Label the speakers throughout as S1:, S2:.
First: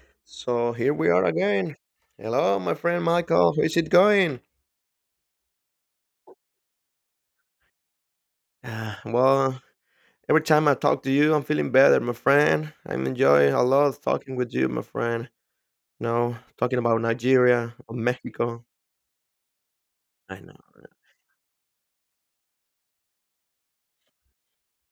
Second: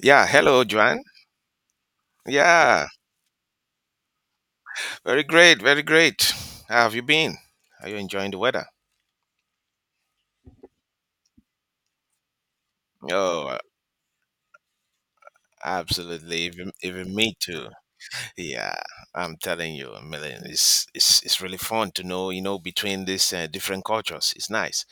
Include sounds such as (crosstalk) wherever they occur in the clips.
S1: Yeah, hello,
S2: So here
S1: Joanne.
S2: we are again. Hello, my
S1: Yeah,
S2: friend Michael. How's it going? (sighs)
S1: very great, very great. How have you been? Are you enjoying the weather?
S2: Ah, well, every time I talk to you, I'm feeling better, my friend. I'm enjoying
S1: Oh,
S2: a lot talking with you, my friend. No,
S1: absolutely. Even,
S2: talking about
S1: even me too.
S2: Nigeria or Mexico.
S1: Yeah, I'm telling you,
S2: I
S1: Millen,
S2: know.
S1: it's really fun to know, you know, between these different cultures. It's nice.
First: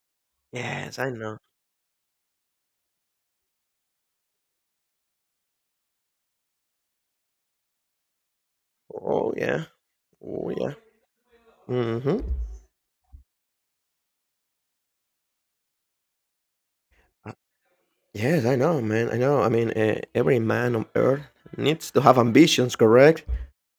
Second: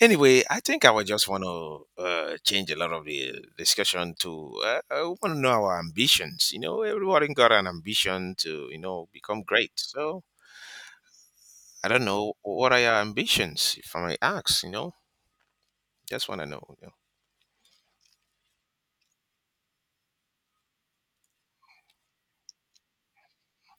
S1: Anyway, I think I
S2: Yes,
S1: would
S2: I
S1: just
S2: know.
S1: want to change a lot of the discussion to I want to know our ambitions. You know, everyone got an ambition to, you know,
S2: Oh
S1: become
S2: yeah.
S1: great. So
S2: Oh yeah.
S1: I don't
S2: Mm-hmm.
S1: know what are your ambitions, if I may ask. You know. Just want to know.
S2: Uh, Yes, I know, man. I know. Every man on earth needs to have ambitions, correct?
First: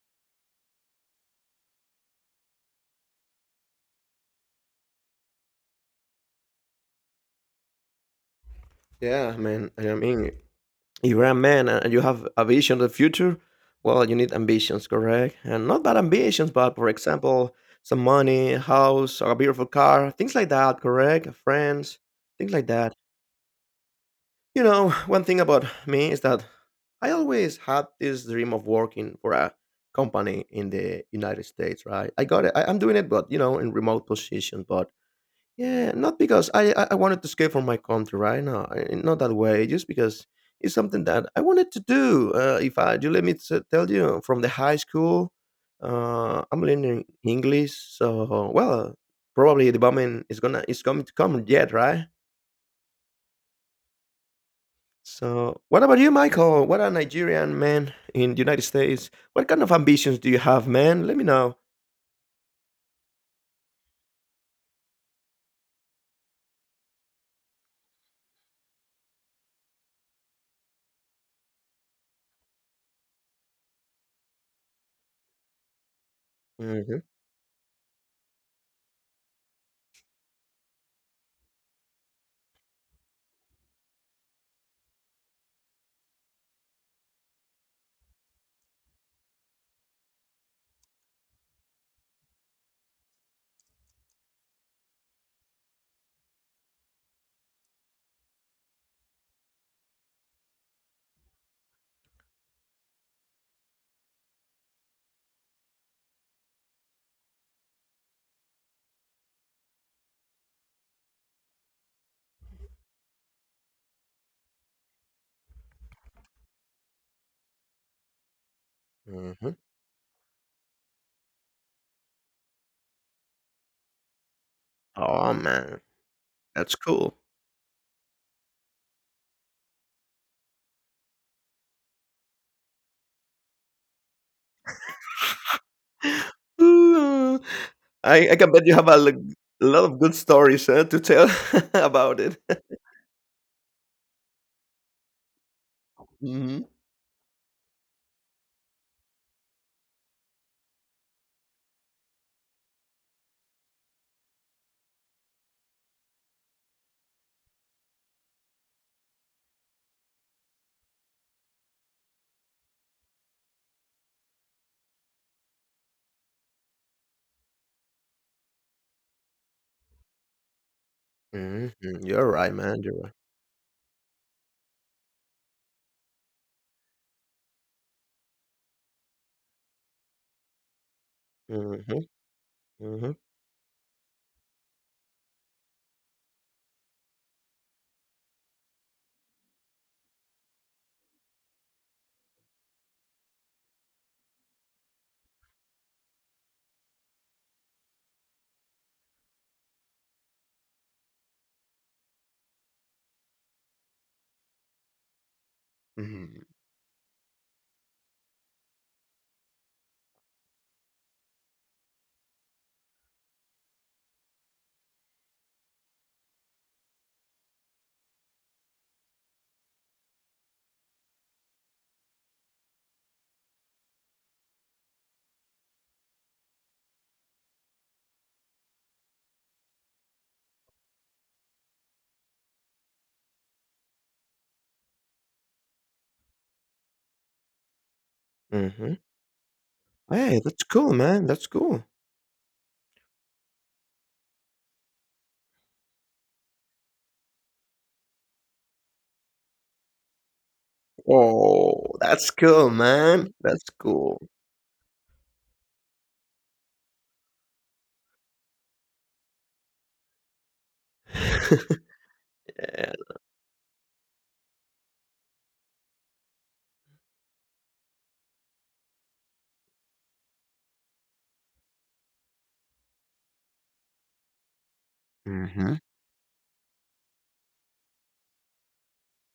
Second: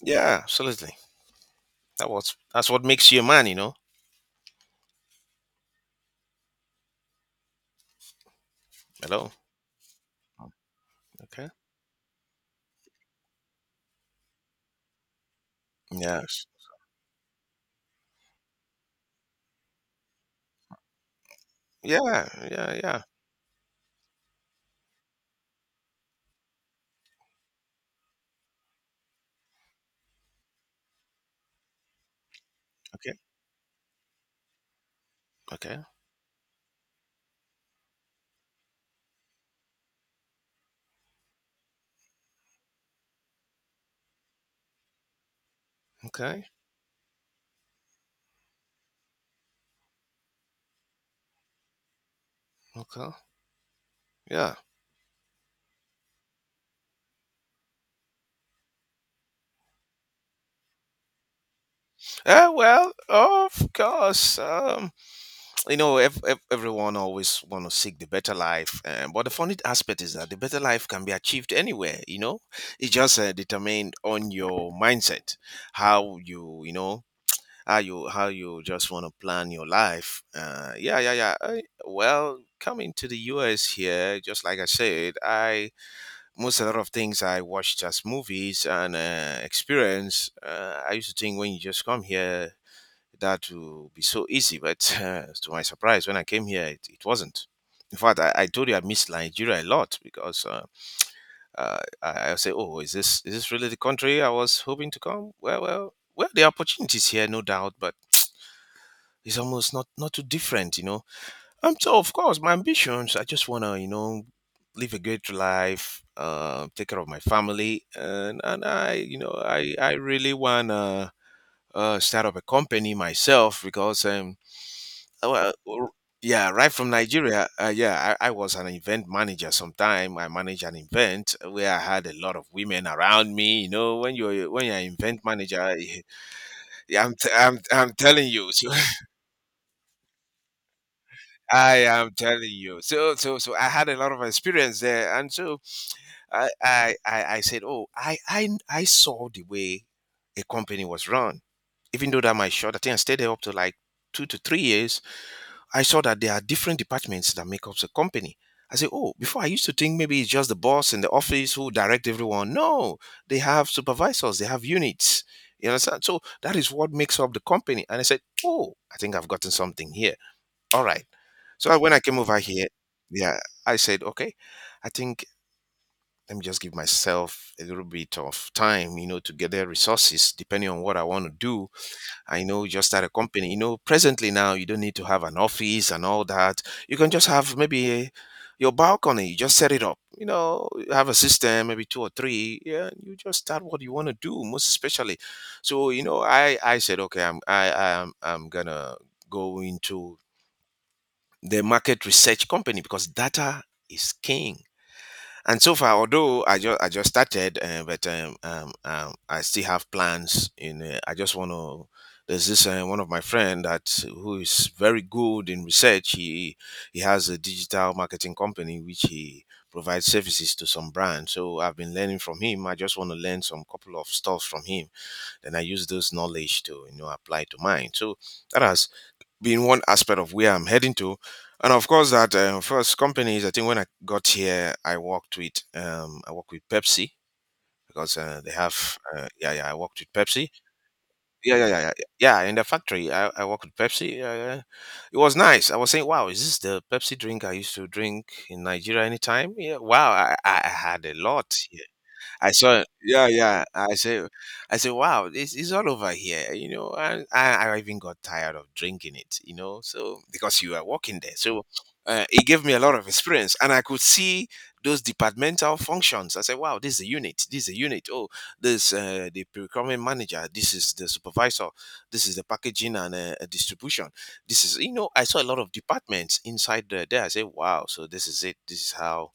S1: Yeah, absolutely. That's what makes you a man, you know. Hello.
S2: Yeah, man. If you're a
S1: Okay.
S2: man and you have a vision of the future, well, you need ambitions, correct? And not bad
S1: Yes.
S2: ambitions, but for example, some money, a house, or a beautiful car, things like that, correct? Friends,
S1: Yeah.
S2: things like
S1: Yeah.
S2: that.
S1: Yeah.
S2: You know, one thing about me is that I always had this dream of working for a company in the United States, right? I got it. I'm doing it,
S1: Okay.
S2: but you know, in remote position, but
S1: Okay.
S2: yeah, not because I wanted to escape from my country, right? No, not that way. Just because it's something that I wanted to do. If I do, let me tell you, from the high school,
S1: Okay.
S2: I'm learning English. So, well, probably the bombing is gonna is coming to come yet, right?
S1: Okay. Yeah.
S2: So, what about you, Michael? What a Nigerian man in the United States. What kind of ambitions do you have, man? Let me know.
S1: Well, of course. You know, everyone always want to seek the better life, but the funny aspect is that the better life can be achieved anywhere. You know, it's just determined on your mindset, how you, you
S2: Hmm
S1: know, how you just want to plan your life. Yeah. Well, coming to the U.S. here, just like I said, I most a lot of things I watched as movies and experience. I used to think when you just come here that will be so easy, but (laughs) to my surprise, when I came here, it wasn't. In fact, I told you I missed Nigeria a lot because I say, oh, is this really the country I was hoping to come? Well, the opportunities here, no doubt, but it's almost not too different, you know. So of course, my ambitions. I just wanna, you know, live a great life, take care of my family, and I, you know,
S2: hmm
S1: I really wanna start up a company myself because
S2: Oh
S1: well,
S2: man,
S1: well, yeah, right
S2: that's
S1: from
S2: cool.
S1: Nigeria, yeah, I was an event manager. Sometime I managed an event where I had a lot of women around me. You know, when you're an event manager, (laughs) I'm t-
S2: Ooh.
S1: I'm I'm telling
S2: I
S1: you.
S2: can bet you have
S1: (laughs)
S2: a lot of good stories to tell (laughs)
S1: I am
S2: about it.
S1: telling you. So I had a lot of experience there, and so I
S2: Hmm
S1: I I, I said, oh, I saw the way a company was run. Even though that my short, I think I stayed there up to like 2 to 3 years. I saw that there are different departments that make up the company. I said, oh, before I used to think maybe it's just the boss in the office who direct everyone. No, they have supervisors, they have units. You understand? So that is what makes up the company. And I said, oh, I think I've gotten something here. All right.
S2: hmm
S1: So when I came
S2: You're
S1: over
S2: right,
S1: here,
S2: man. You're right.
S1: yeah, I said, okay, I think let me just give myself a little bit of time, you know, to gather resources depending on what I want to do.
S2: hmm
S1: I know just start a
S2: hmm
S1: company. You know, presently now you don't need to have an office and all that. You can just have maybe a, your balcony. You just set it up. You know, have a system, maybe two or three. Yeah, you just start what you want to do, most especially. So you know, I said, okay, I'm I I'm gonna go into the market research company because data is king. And so far,
S2: hmm
S1: although I just started, but I still have plans. In I just want to. There's this one of my friend that who is very good in research. He has a digital marketing company which he provides services to some brands. So I've been learning from him. I just want to learn some couple of stuff from him. Then I use those knowledge to you know apply to mine. So that has being one aspect of where I'm heading to. And of course, that first companies, I think when I got here, I worked with Pepsi because they
S2: hmm
S1: have yeah yeah I worked with
S2: Hey,
S1: Pepsi
S2: that's cool, man. That's
S1: yeah yeah yeah
S2: cool.
S1: yeah yeah, in the factory I worked with Pepsi. It was nice. I was saying, wow, is this the Pepsi drink I used to drink in Nigeria anytime? Yeah, wow, I had a lot.
S2: Oh,
S1: Yeah.
S2: that's
S1: I
S2: cool,
S1: saw, yeah,
S2: man. That's
S1: yeah.
S2: cool.
S1: I say, wow, this is all over here, you know. And I even got tired of drinking it, you know. So because you were working there,
S2: (laughs)
S1: so it gave me a
S2: yeah.
S1: lot of experience, and I could see those departmental functions. I said, wow, this is a unit, this is a unit. Oh, this the procurement manager, this is the supervisor, this is the packaging and distribution. This is, you know, I saw a lot of
S2: hmm
S1: departments inside there. I said, wow, so this is it. This is how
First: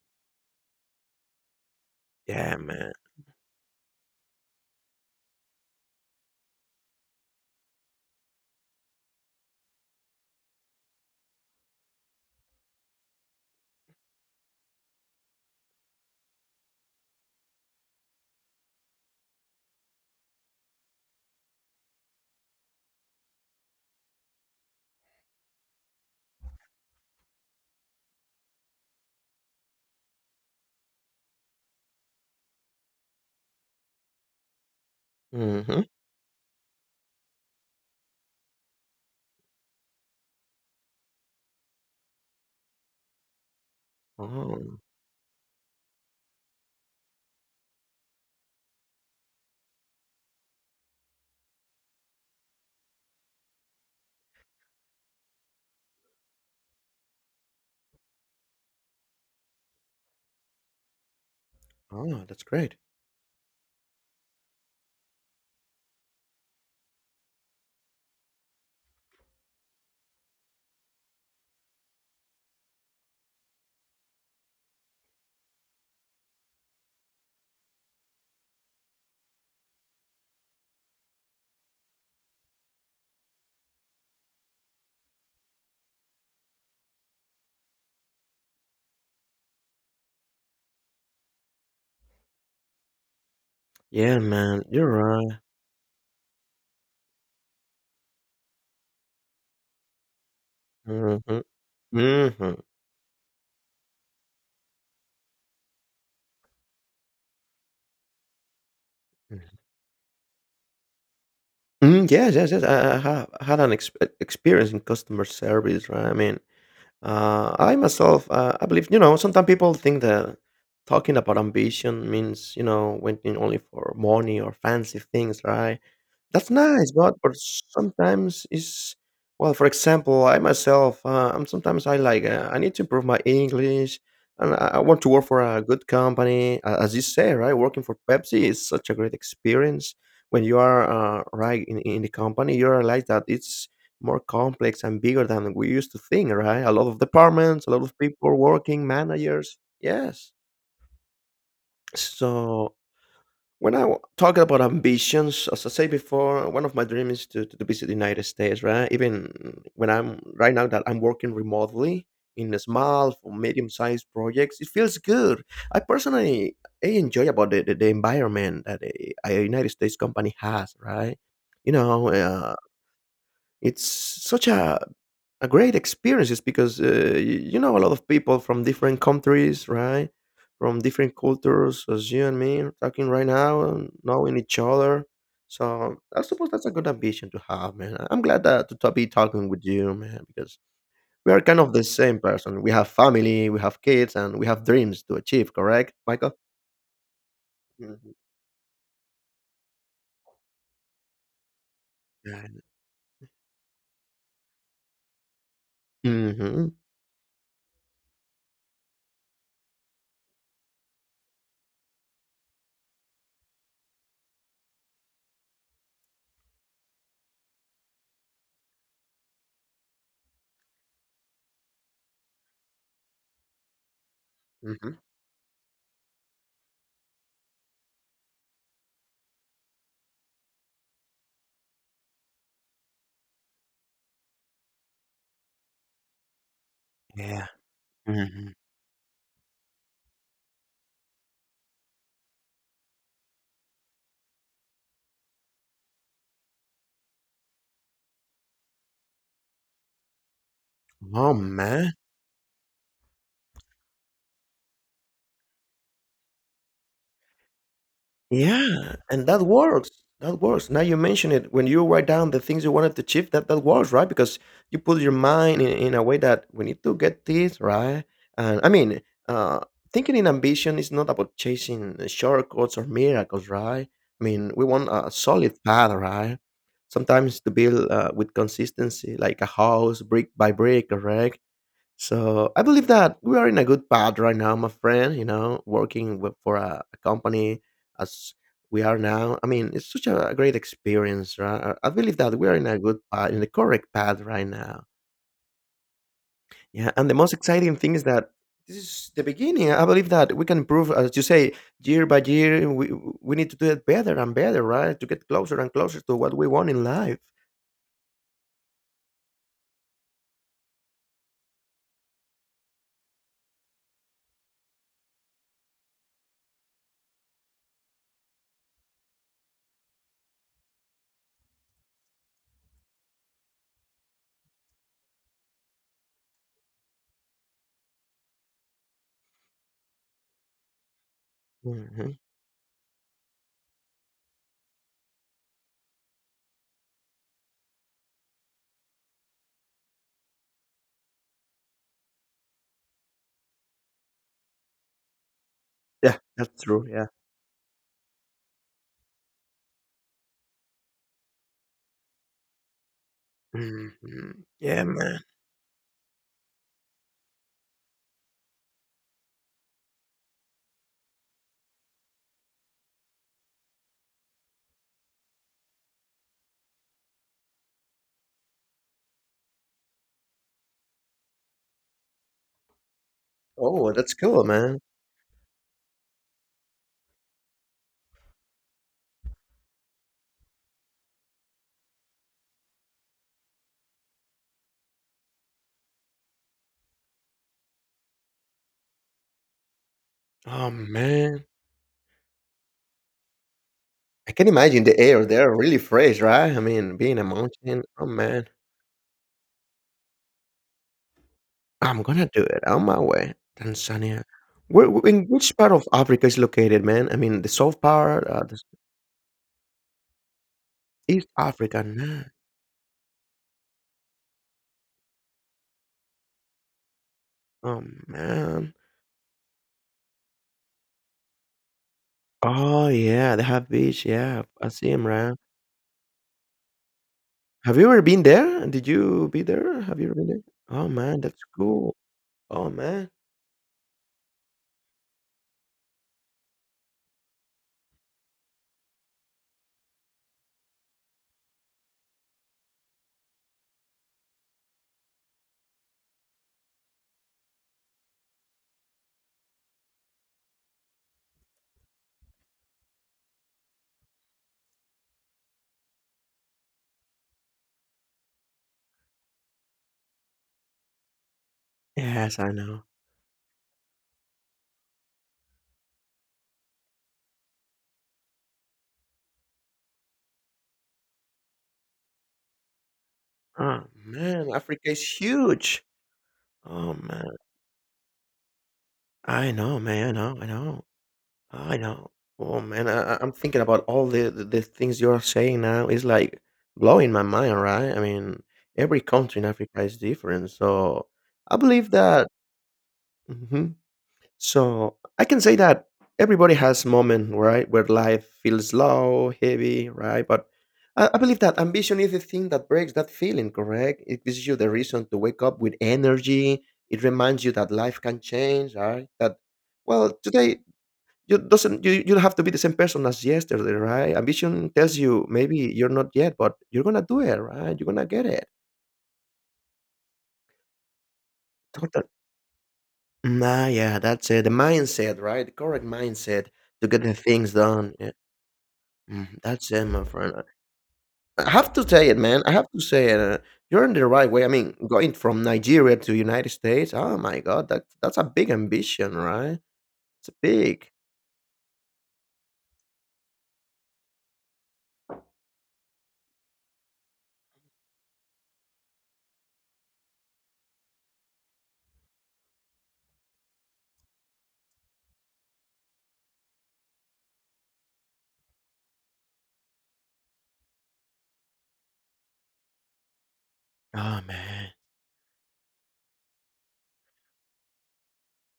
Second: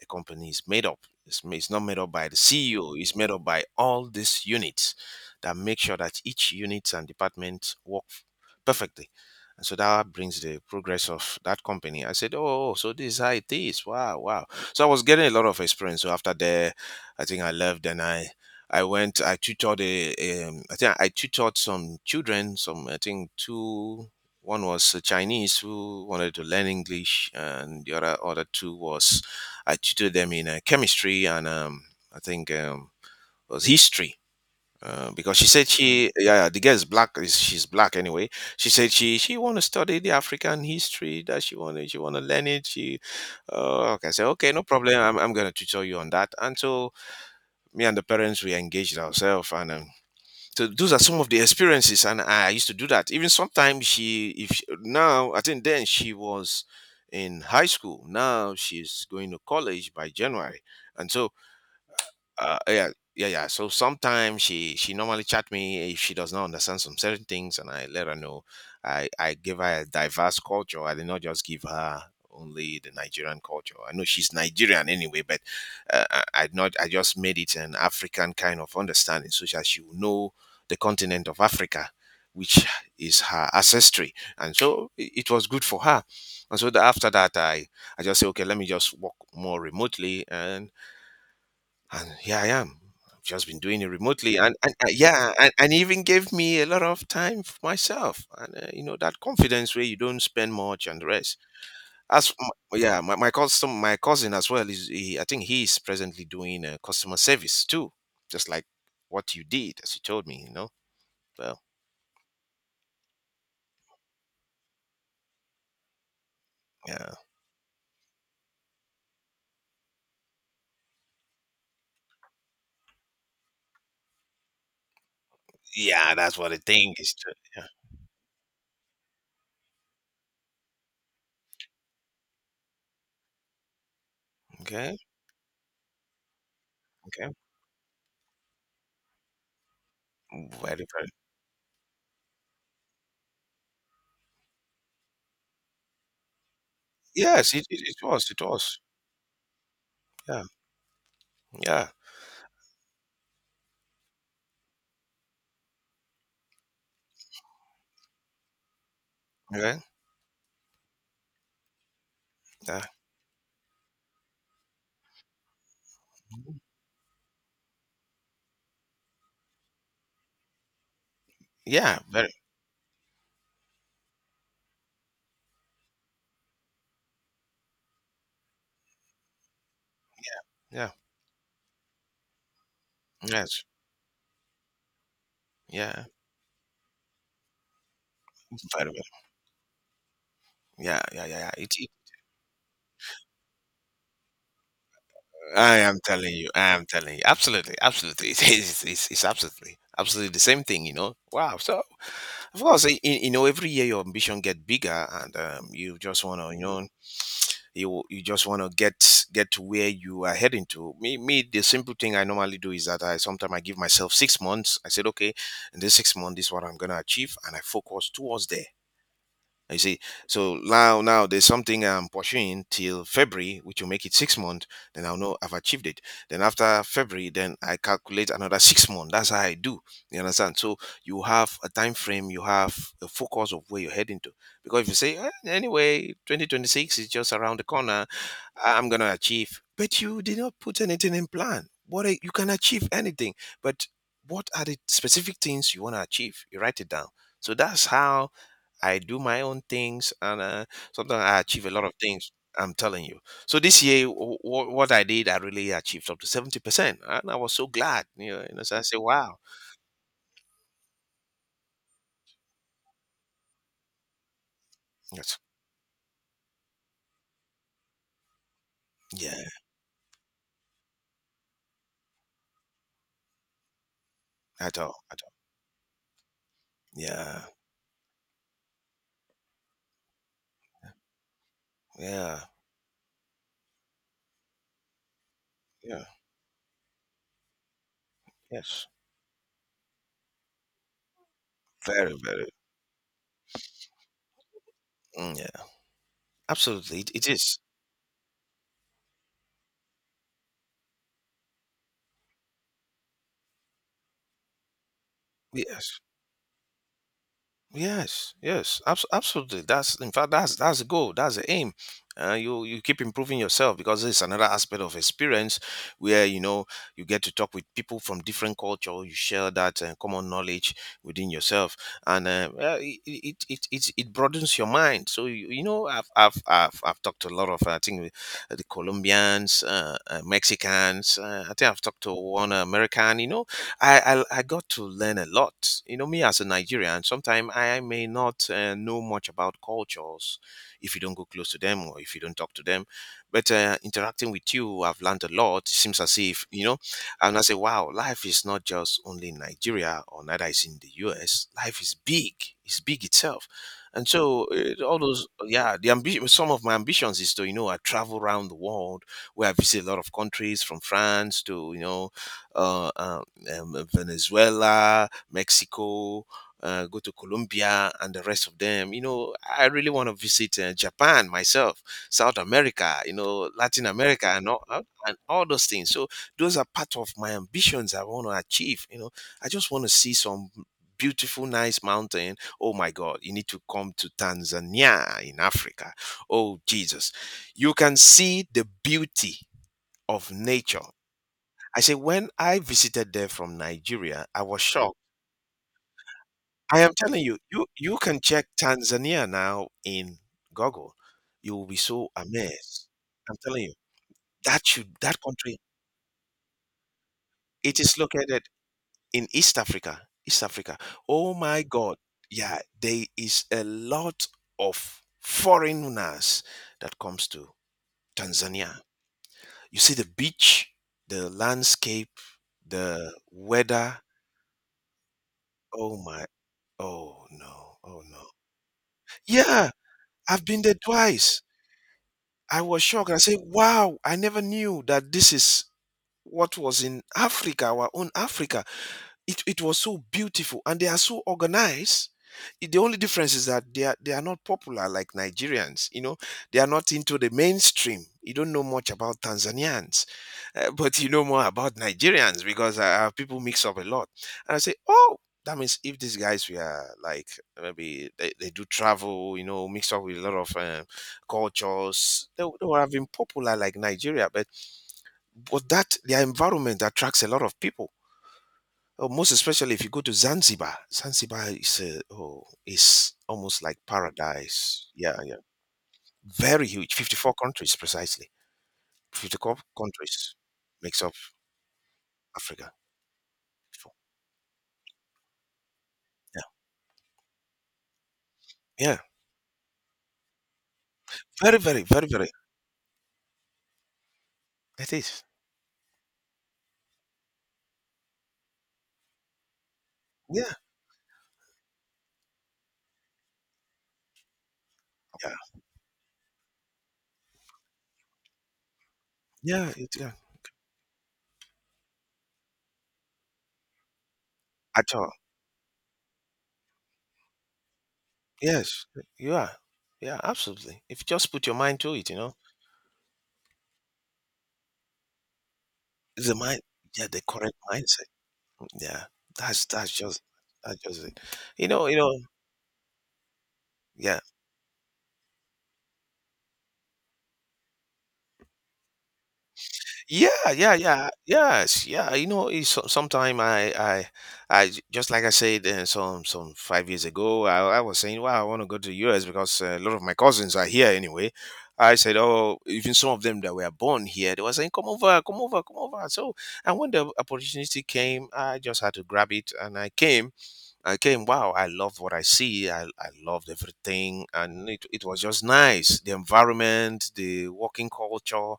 S1: a company is made up it's not made up by the
S2: Yeah, man.
S1: CEO. It's made up by all these units that make sure that each unit and department perfectly. And so that brings the progress of that company. I said, oh, so this is how it is. Wow, wow. So I was getting a lot of experience. So after there, I think I left and I went, I tutored, I think I tutored some children, some, I think two, one was a Chinese who wanted to learn English and the other two was I tutored them in chemistry and I think was history. Because she said
S2: Hmm
S1: she, yeah, yeah, the girl is black. She's black anyway. She said she want to study the African history. That she want to learn it. Okay, I said okay, no
S2: Oh,
S1: problem. I'm gonna tutor you on that. And so me and the parents we engaged ourselves and so those are some of the experiences and I used to do that even sometimes she if she- now I think then she was in high school, now she's going to college by January. And so
S2: oh, that's great.
S1: yeah, yeah yeah so sometimes she normally chat me if she does not understand some certain things and I let her know. I give her a diverse culture. I did not just give her only the Nigerian culture, I know she's Nigerian anyway, but I not I just made it an African kind of understanding so that she will know the continent of Africa, which is her ancestry. And so it was good for her. And so after that I just say okay let me just work more remotely, and here I am. I've just been doing it
S2: Yeah,
S1: remotely, and,
S2: man. You're
S1: yeah,
S2: right.
S1: and even gave me a lot of time for myself, and you know that confidence where you don't spend much and the rest.
S2: hmm
S1: As for my cousin, my cousin as well is. He, I think he's presently doing customer service too, just like what you
S2: hmm
S1: did, as you told me. You know, well,
S2: Mm, yes, yes, yes. I have had an experience in customer service, right? I mean,
S1: yeah,
S2: I myself, I believe, you know, sometimes people think that talking about ambition means, you know, waiting only for money or fancy things, right?
S1: yeah, that's
S2: That's
S1: what I
S2: nice,
S1: think is.
S2: but
S1: To, yeah.
S2: sometimes it's well, for example, I myself, I'm sometimes I like I need to improve my English, and I
S1: Okay,
S2: want to work for a good company. As you
S1: okay,
S2: say, right, working for Pepsi is such a great experience. When you
S1: very
S2: are
S1: very.
S2: right in the company, you realize that it's more complex and bigger than we used to think, right? A lot of
S1: Yes, it,
S2: departments, a
S1: it,
S2: lot of
S1: it was,
S2: people
S1: it was.
S2: working, managers. Yes.
S1: Yeah, yeah,
S2: So when I talk about ambitions, as I say before, one of my dreams is to visit the United States, right? Even
S1: okay,
S2: when I'm right now that I'm working remotely in a
S1: yeah,
S2: small or medium sized projects, it feels good. I personally
S1: mm-hmm,
S2: I enjoy about the environment that a United States company has, right? You
S1: yeah,
S2: know,
S1: very,
S2: it's such a great experience just because you know a lot of people from different countries, right? From
S1: yeah,
S2: different cultures, as you and me are talking right now,
S1: yes.
S2: and knowing each other. So
S1: Yeah,
S2: I suppose that's a good ambition to have, man. I'm glad that to
S1: vitamin.
S2: be talking with you, man, because
S1: Yeah, yeah,
S2: we
S1: yeah,
S2: are
S1: yeah.
S2: kind
S1: It,
S2: of the
S1: it,
S2: same person. We have family, we have kids, and we have dreams to achieve.
S1: I
S2: Correct,
S1: am
S2: Michael?
S1: telling you, I am telling you, absolutely,
S2: Mm-hmm.
S1: absolutely. (laughs) It is, it's absolutely, absolutely the same thing, you know. Wow. So of
S2: Yeah.
S1: course, in, you know, every year your ambition get bigger, and you just wanna, you
S2: Mm-hmm.
S1: know, you just wanna get to where you are heading to. Me, the simple thing I normally do is that I sometimes I give myself 6 months. I said, okay, in this 6 months, this is what I'm gonna achieve, and I focus towards there. You see, so now there's something I'm pursuing till February, which will make it 6 months. Then I'll know I've achieved it. Then after February, then I calculate another 6 months. That's how I do. You understand? So you have a time frame, you have a focus of where you're heading to. Because if you say "Eh, anyway, 2026 is just
S2: Yeah.
S1: around the corner,
S2: hmm
S1: I'm gonna achieve, but you did not put anything in plan. What are, you can achieve anything, but what are the specific things you want to achieve? You write it down. So that's how I do my own things, and sometimes
S2: Oh
S1: I achieve a lot of
S2: man.
S1: things. I'm telling you. So this year, what I did, I really achieved up to 70%, and I was so glad. You know, and so I say,
S2: Yeah, and
S1: wow.
S2: that works. That works. Now you mention it. When you write down the things you wanted to achieve, that works, right? Because you put your
S1: Yes.
S2: mind in a way that we need to get this, right? And I mean,
S1: Yeah.
S2: uh, thinking in ambition is not about chasing shortcuts or miracles, right? I mean, we
S1: At
S2: want
S1: all.
S2: a
S1: At all.
S2: solid path, right? Sometimes
S1: Yeah.
S2: to build with consistency, like a house, brick by brick, correct?
S1: Yeah.
S2: So I believe that we are in a good path right now, my friend. You know,
S1: Yeah.
S2: working for a company as we
S1: Yes.
S2: are now. I mean, it's such a, great experience, right? I
S1: Very.
S2: believe that
S1: Very.
S2: we are in a good path, in the correct path right now.
S1: Mm, yeah.
S2: Yeah,
S1: Absolutely.
S2: and
S1: It,
S2: the
S1: it
S2: most
S1: is.
S2: exciting thing is that this is the beginning. I believe that we can improve, as you say, year by year. We need to do it better and better, right? To get closer and
S1: Yes.
S2: closer to what we want in life.
S1: Yes, yes, absolutely. That's in fact that's the goal. That's the aim. You keep improving yourself because it's another aspect of experience where you know you get to talk with people from different culture. You share that common knowledge within yourself, and well, it broadens your mind. So you know I've talked to a lot of I think the Colombians, Mexicans. I think I've talked to
S2: Hmm
S1: one American. You know I got to learn a lot. You know, me as a Nigerian, sometimes I may not know much about cultures if you don't go close to them or if you don't talk to them. But interacting with you, I've learned a lot. It seems as
S2: Yeah,
S1: if
S2: that's
S1: you know,
S2: true. Yeah.
S1: and I say, wow, life is not just only in Nigeria or neither is in the U.S. Life is big. It's big itself. And
S2: hmm
S1: so
S2: Yeah,
S1: all
S2: man.
S1: those, yeah, the ambition. Some of my ambitions is to, you know, I travel around the world where I visit a lot of countries, from France to, you know, uh, uh, Venezuela, Mexico, go to Colombia, and the rest of them. You know, I really want to visit Japan myself, South America, you know, Latin
S2: Oh, that's
S1: America,
S2: cool, man.
S1: and all those things. So those are part of my ambitions I want to achieve. You know, I just want to see some beautiful nice mountain. Oh my God, you need to come to Tanzania in Africa. Oh Jesus, you can see the beauty of
S2: Oh,
S1: nature.
S2: man.
S1: I say, when I visited there from Nigeria,
S2: I
S1: I
S2: can
S1: was
S2: imagine
S1: shocked.
S2: the air there really fresh, right? I
S1: I am
S2: mean, being
S1: telling
S2: a
S1: you, you
S2: mountain.
S1: you
S2: Oh,
S1: can check
S2: man.
S1: Tanzania now in Google. You will be
S2: I'm
S1: so
S2: gonna do it on
S1: amazed.
S2: my way.
S1: I'm telling you,
S2: Tanzania.
S1: that
S2: Where,
S1: should that
S2: in which
S1: country,
S2: part of Africa is located, man? I mean, the
S1: it
S2: south
S1: is
S2: part,
S1: located
S2: the
S1: in East Africa. East Africa.
S2: East
S1: Oh my
S2: Africa.
S1: God.
S2: Nah.
S1: Yeah, there is a lot of foreigners that comes to
S2: Oh, man.
S1: Tanzania. You see the beach, the landscape,
S2: Oh,
S1: the
S2: yeah. They have
S1: weather.
S2: beach. Yeah. I see him, right?
S1: Oh my. Oh no.
S2: Have you
S1: Oh
S2: ever been
S1: no.
S2: there? Did you be
S1: Yeah,
S2: there? Have you ever been
S1: I've
S2: there?
S1: been there
S2: Oh, man.
S1: twice.
S2: That's cool.
S1: I
S2: Oh,
S1: was
S2: man.
S1: shocked. I said, "Wow, I never knew that this is what was in Africa, our own Africa. It was so beautiful and they are so organized. The only difference is that they are not popular like Nigerians. You know, they are not into the mainstream. You don't know much about Tanzanians, but you know more about Nigerians because our people mix up a lot. And I say, oh, that means if these guys were like maybe they do travel, you know, mix up with a lot of cultures,
S2: Yes,
S1: they,
S2: I
S1: they would
S2: know.
S1: have been popular like Nigeria. But that their environment attracts a lot of people. Oh, most especially if you go to Zanzibar. Zanzibar is a, oh, is almost like
S2: Oh, man.
S1: paradise.
S2: Africa
S1: Yeah,
S2: is
S1: yeah.
S2: huge.
S1: Very huge.
S2: Oh, man.
S1: 54 countries precisely.
S2: I
S1: 54
S2: know, man. I
S1: countries
S2: know. I know.
S1: makes up
S2: I know. Oh
S1: Africa.
S2: man, I'm thinking about
S1: 54.
S2: all the things you're saying now. It's like
S1: Yeah,
S2: blowing my mind, right? I mean,
S1: yeah.
S2: every country in Africa is different. So I
S1: Very, very,
S2: believe
S1: very,
S2: that.
S1: very.
S2: Hmm
S1: It
S2: So
S1: is.
S2: I can say that everybody has moment, right, where life feels low, heavy, right? But
S1: Yeah,
S2: I believe that ambition is the thing that breaks that feeling. Correct? It gives you the reason to
S1: yeah,
S2: wake up with energy. It reminds you that life can change, right? That
S1: yeah. It,
S2: well,
S1: yeah.
S2: today you doesn't you you have to be the same person as yesterday, right? Ambition
S1: At
S2: tells
S1: all.
S2: you maybe you're not yet, but you're gonna do it, right? You're gonna get it.
S1: Yes, you are. Yeah, absolutely. If you just put your mind to
S2: Total.
S1: it, you know,
S2: Nah, yeah, that's it. The mindset, right? The correct
S1: it's the
S2: mindset
S1: mind.
S2: to get
S1: Yeah,
S2: the
S1: the
S2: things
S1: correct
S2: done.
S1: mindset.
S2: Yeah.
S1: Yeah,
S2: Mhm,
S1: that's
S2: that's it,
S1: that's
S2: my
S1: just
S2: friend.
S1: that's just it.
S2: I have to
S1: You
S2: say
S1: know,
S2: it, man. I have to say it. You're in the
S1: yeah,
S2: right way. I mean, going from Nigeria to United States. Oh my God, that's a big ambition, right? It's a
S1: yeah, yeah,
S2: big.
S1: yeah, yes, yeah. You know, sometime I just like I said, some 5 years ago, I was saying, wow, I want to go to the US because a lot of my cousins are here anyway. I said, oh, even some of them that were born here, they were saying, come over, come over, come over. So, and when the opportunity came, I just had to grab it, and I came. Again, wow, I loved what I see. I loved
S2: Oh
S1: everything. And
S2: man,
S1: it was just nice. The environment, the working culture,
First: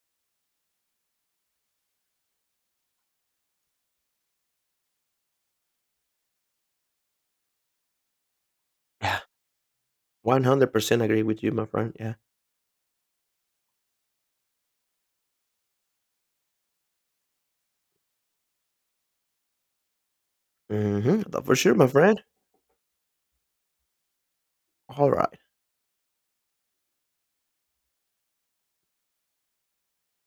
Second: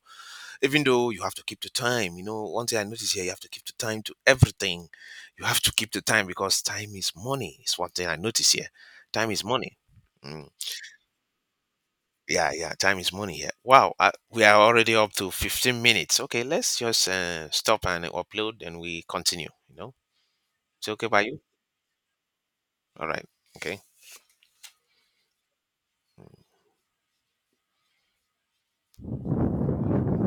S1: even though you have to keep the time. You know, one thing I noticed here, you have to keep the time to everything. You have to keep the time because time is money. It's one thing I noticed here.
S2: yeah,
S1: Time is money.
S2: one
S1: Mm.
S2: hundred percent agree with you, my friend. Yeah,
S1: Yeah, yeah, time is money here. Wow, I, we are already up to 15 minutes. Okay, let's just stop and upload and we continue. You know, it's okay by you?
S2: mm-hmm. For sure, my friend.
S1: All right. Okay.
S2: Alright.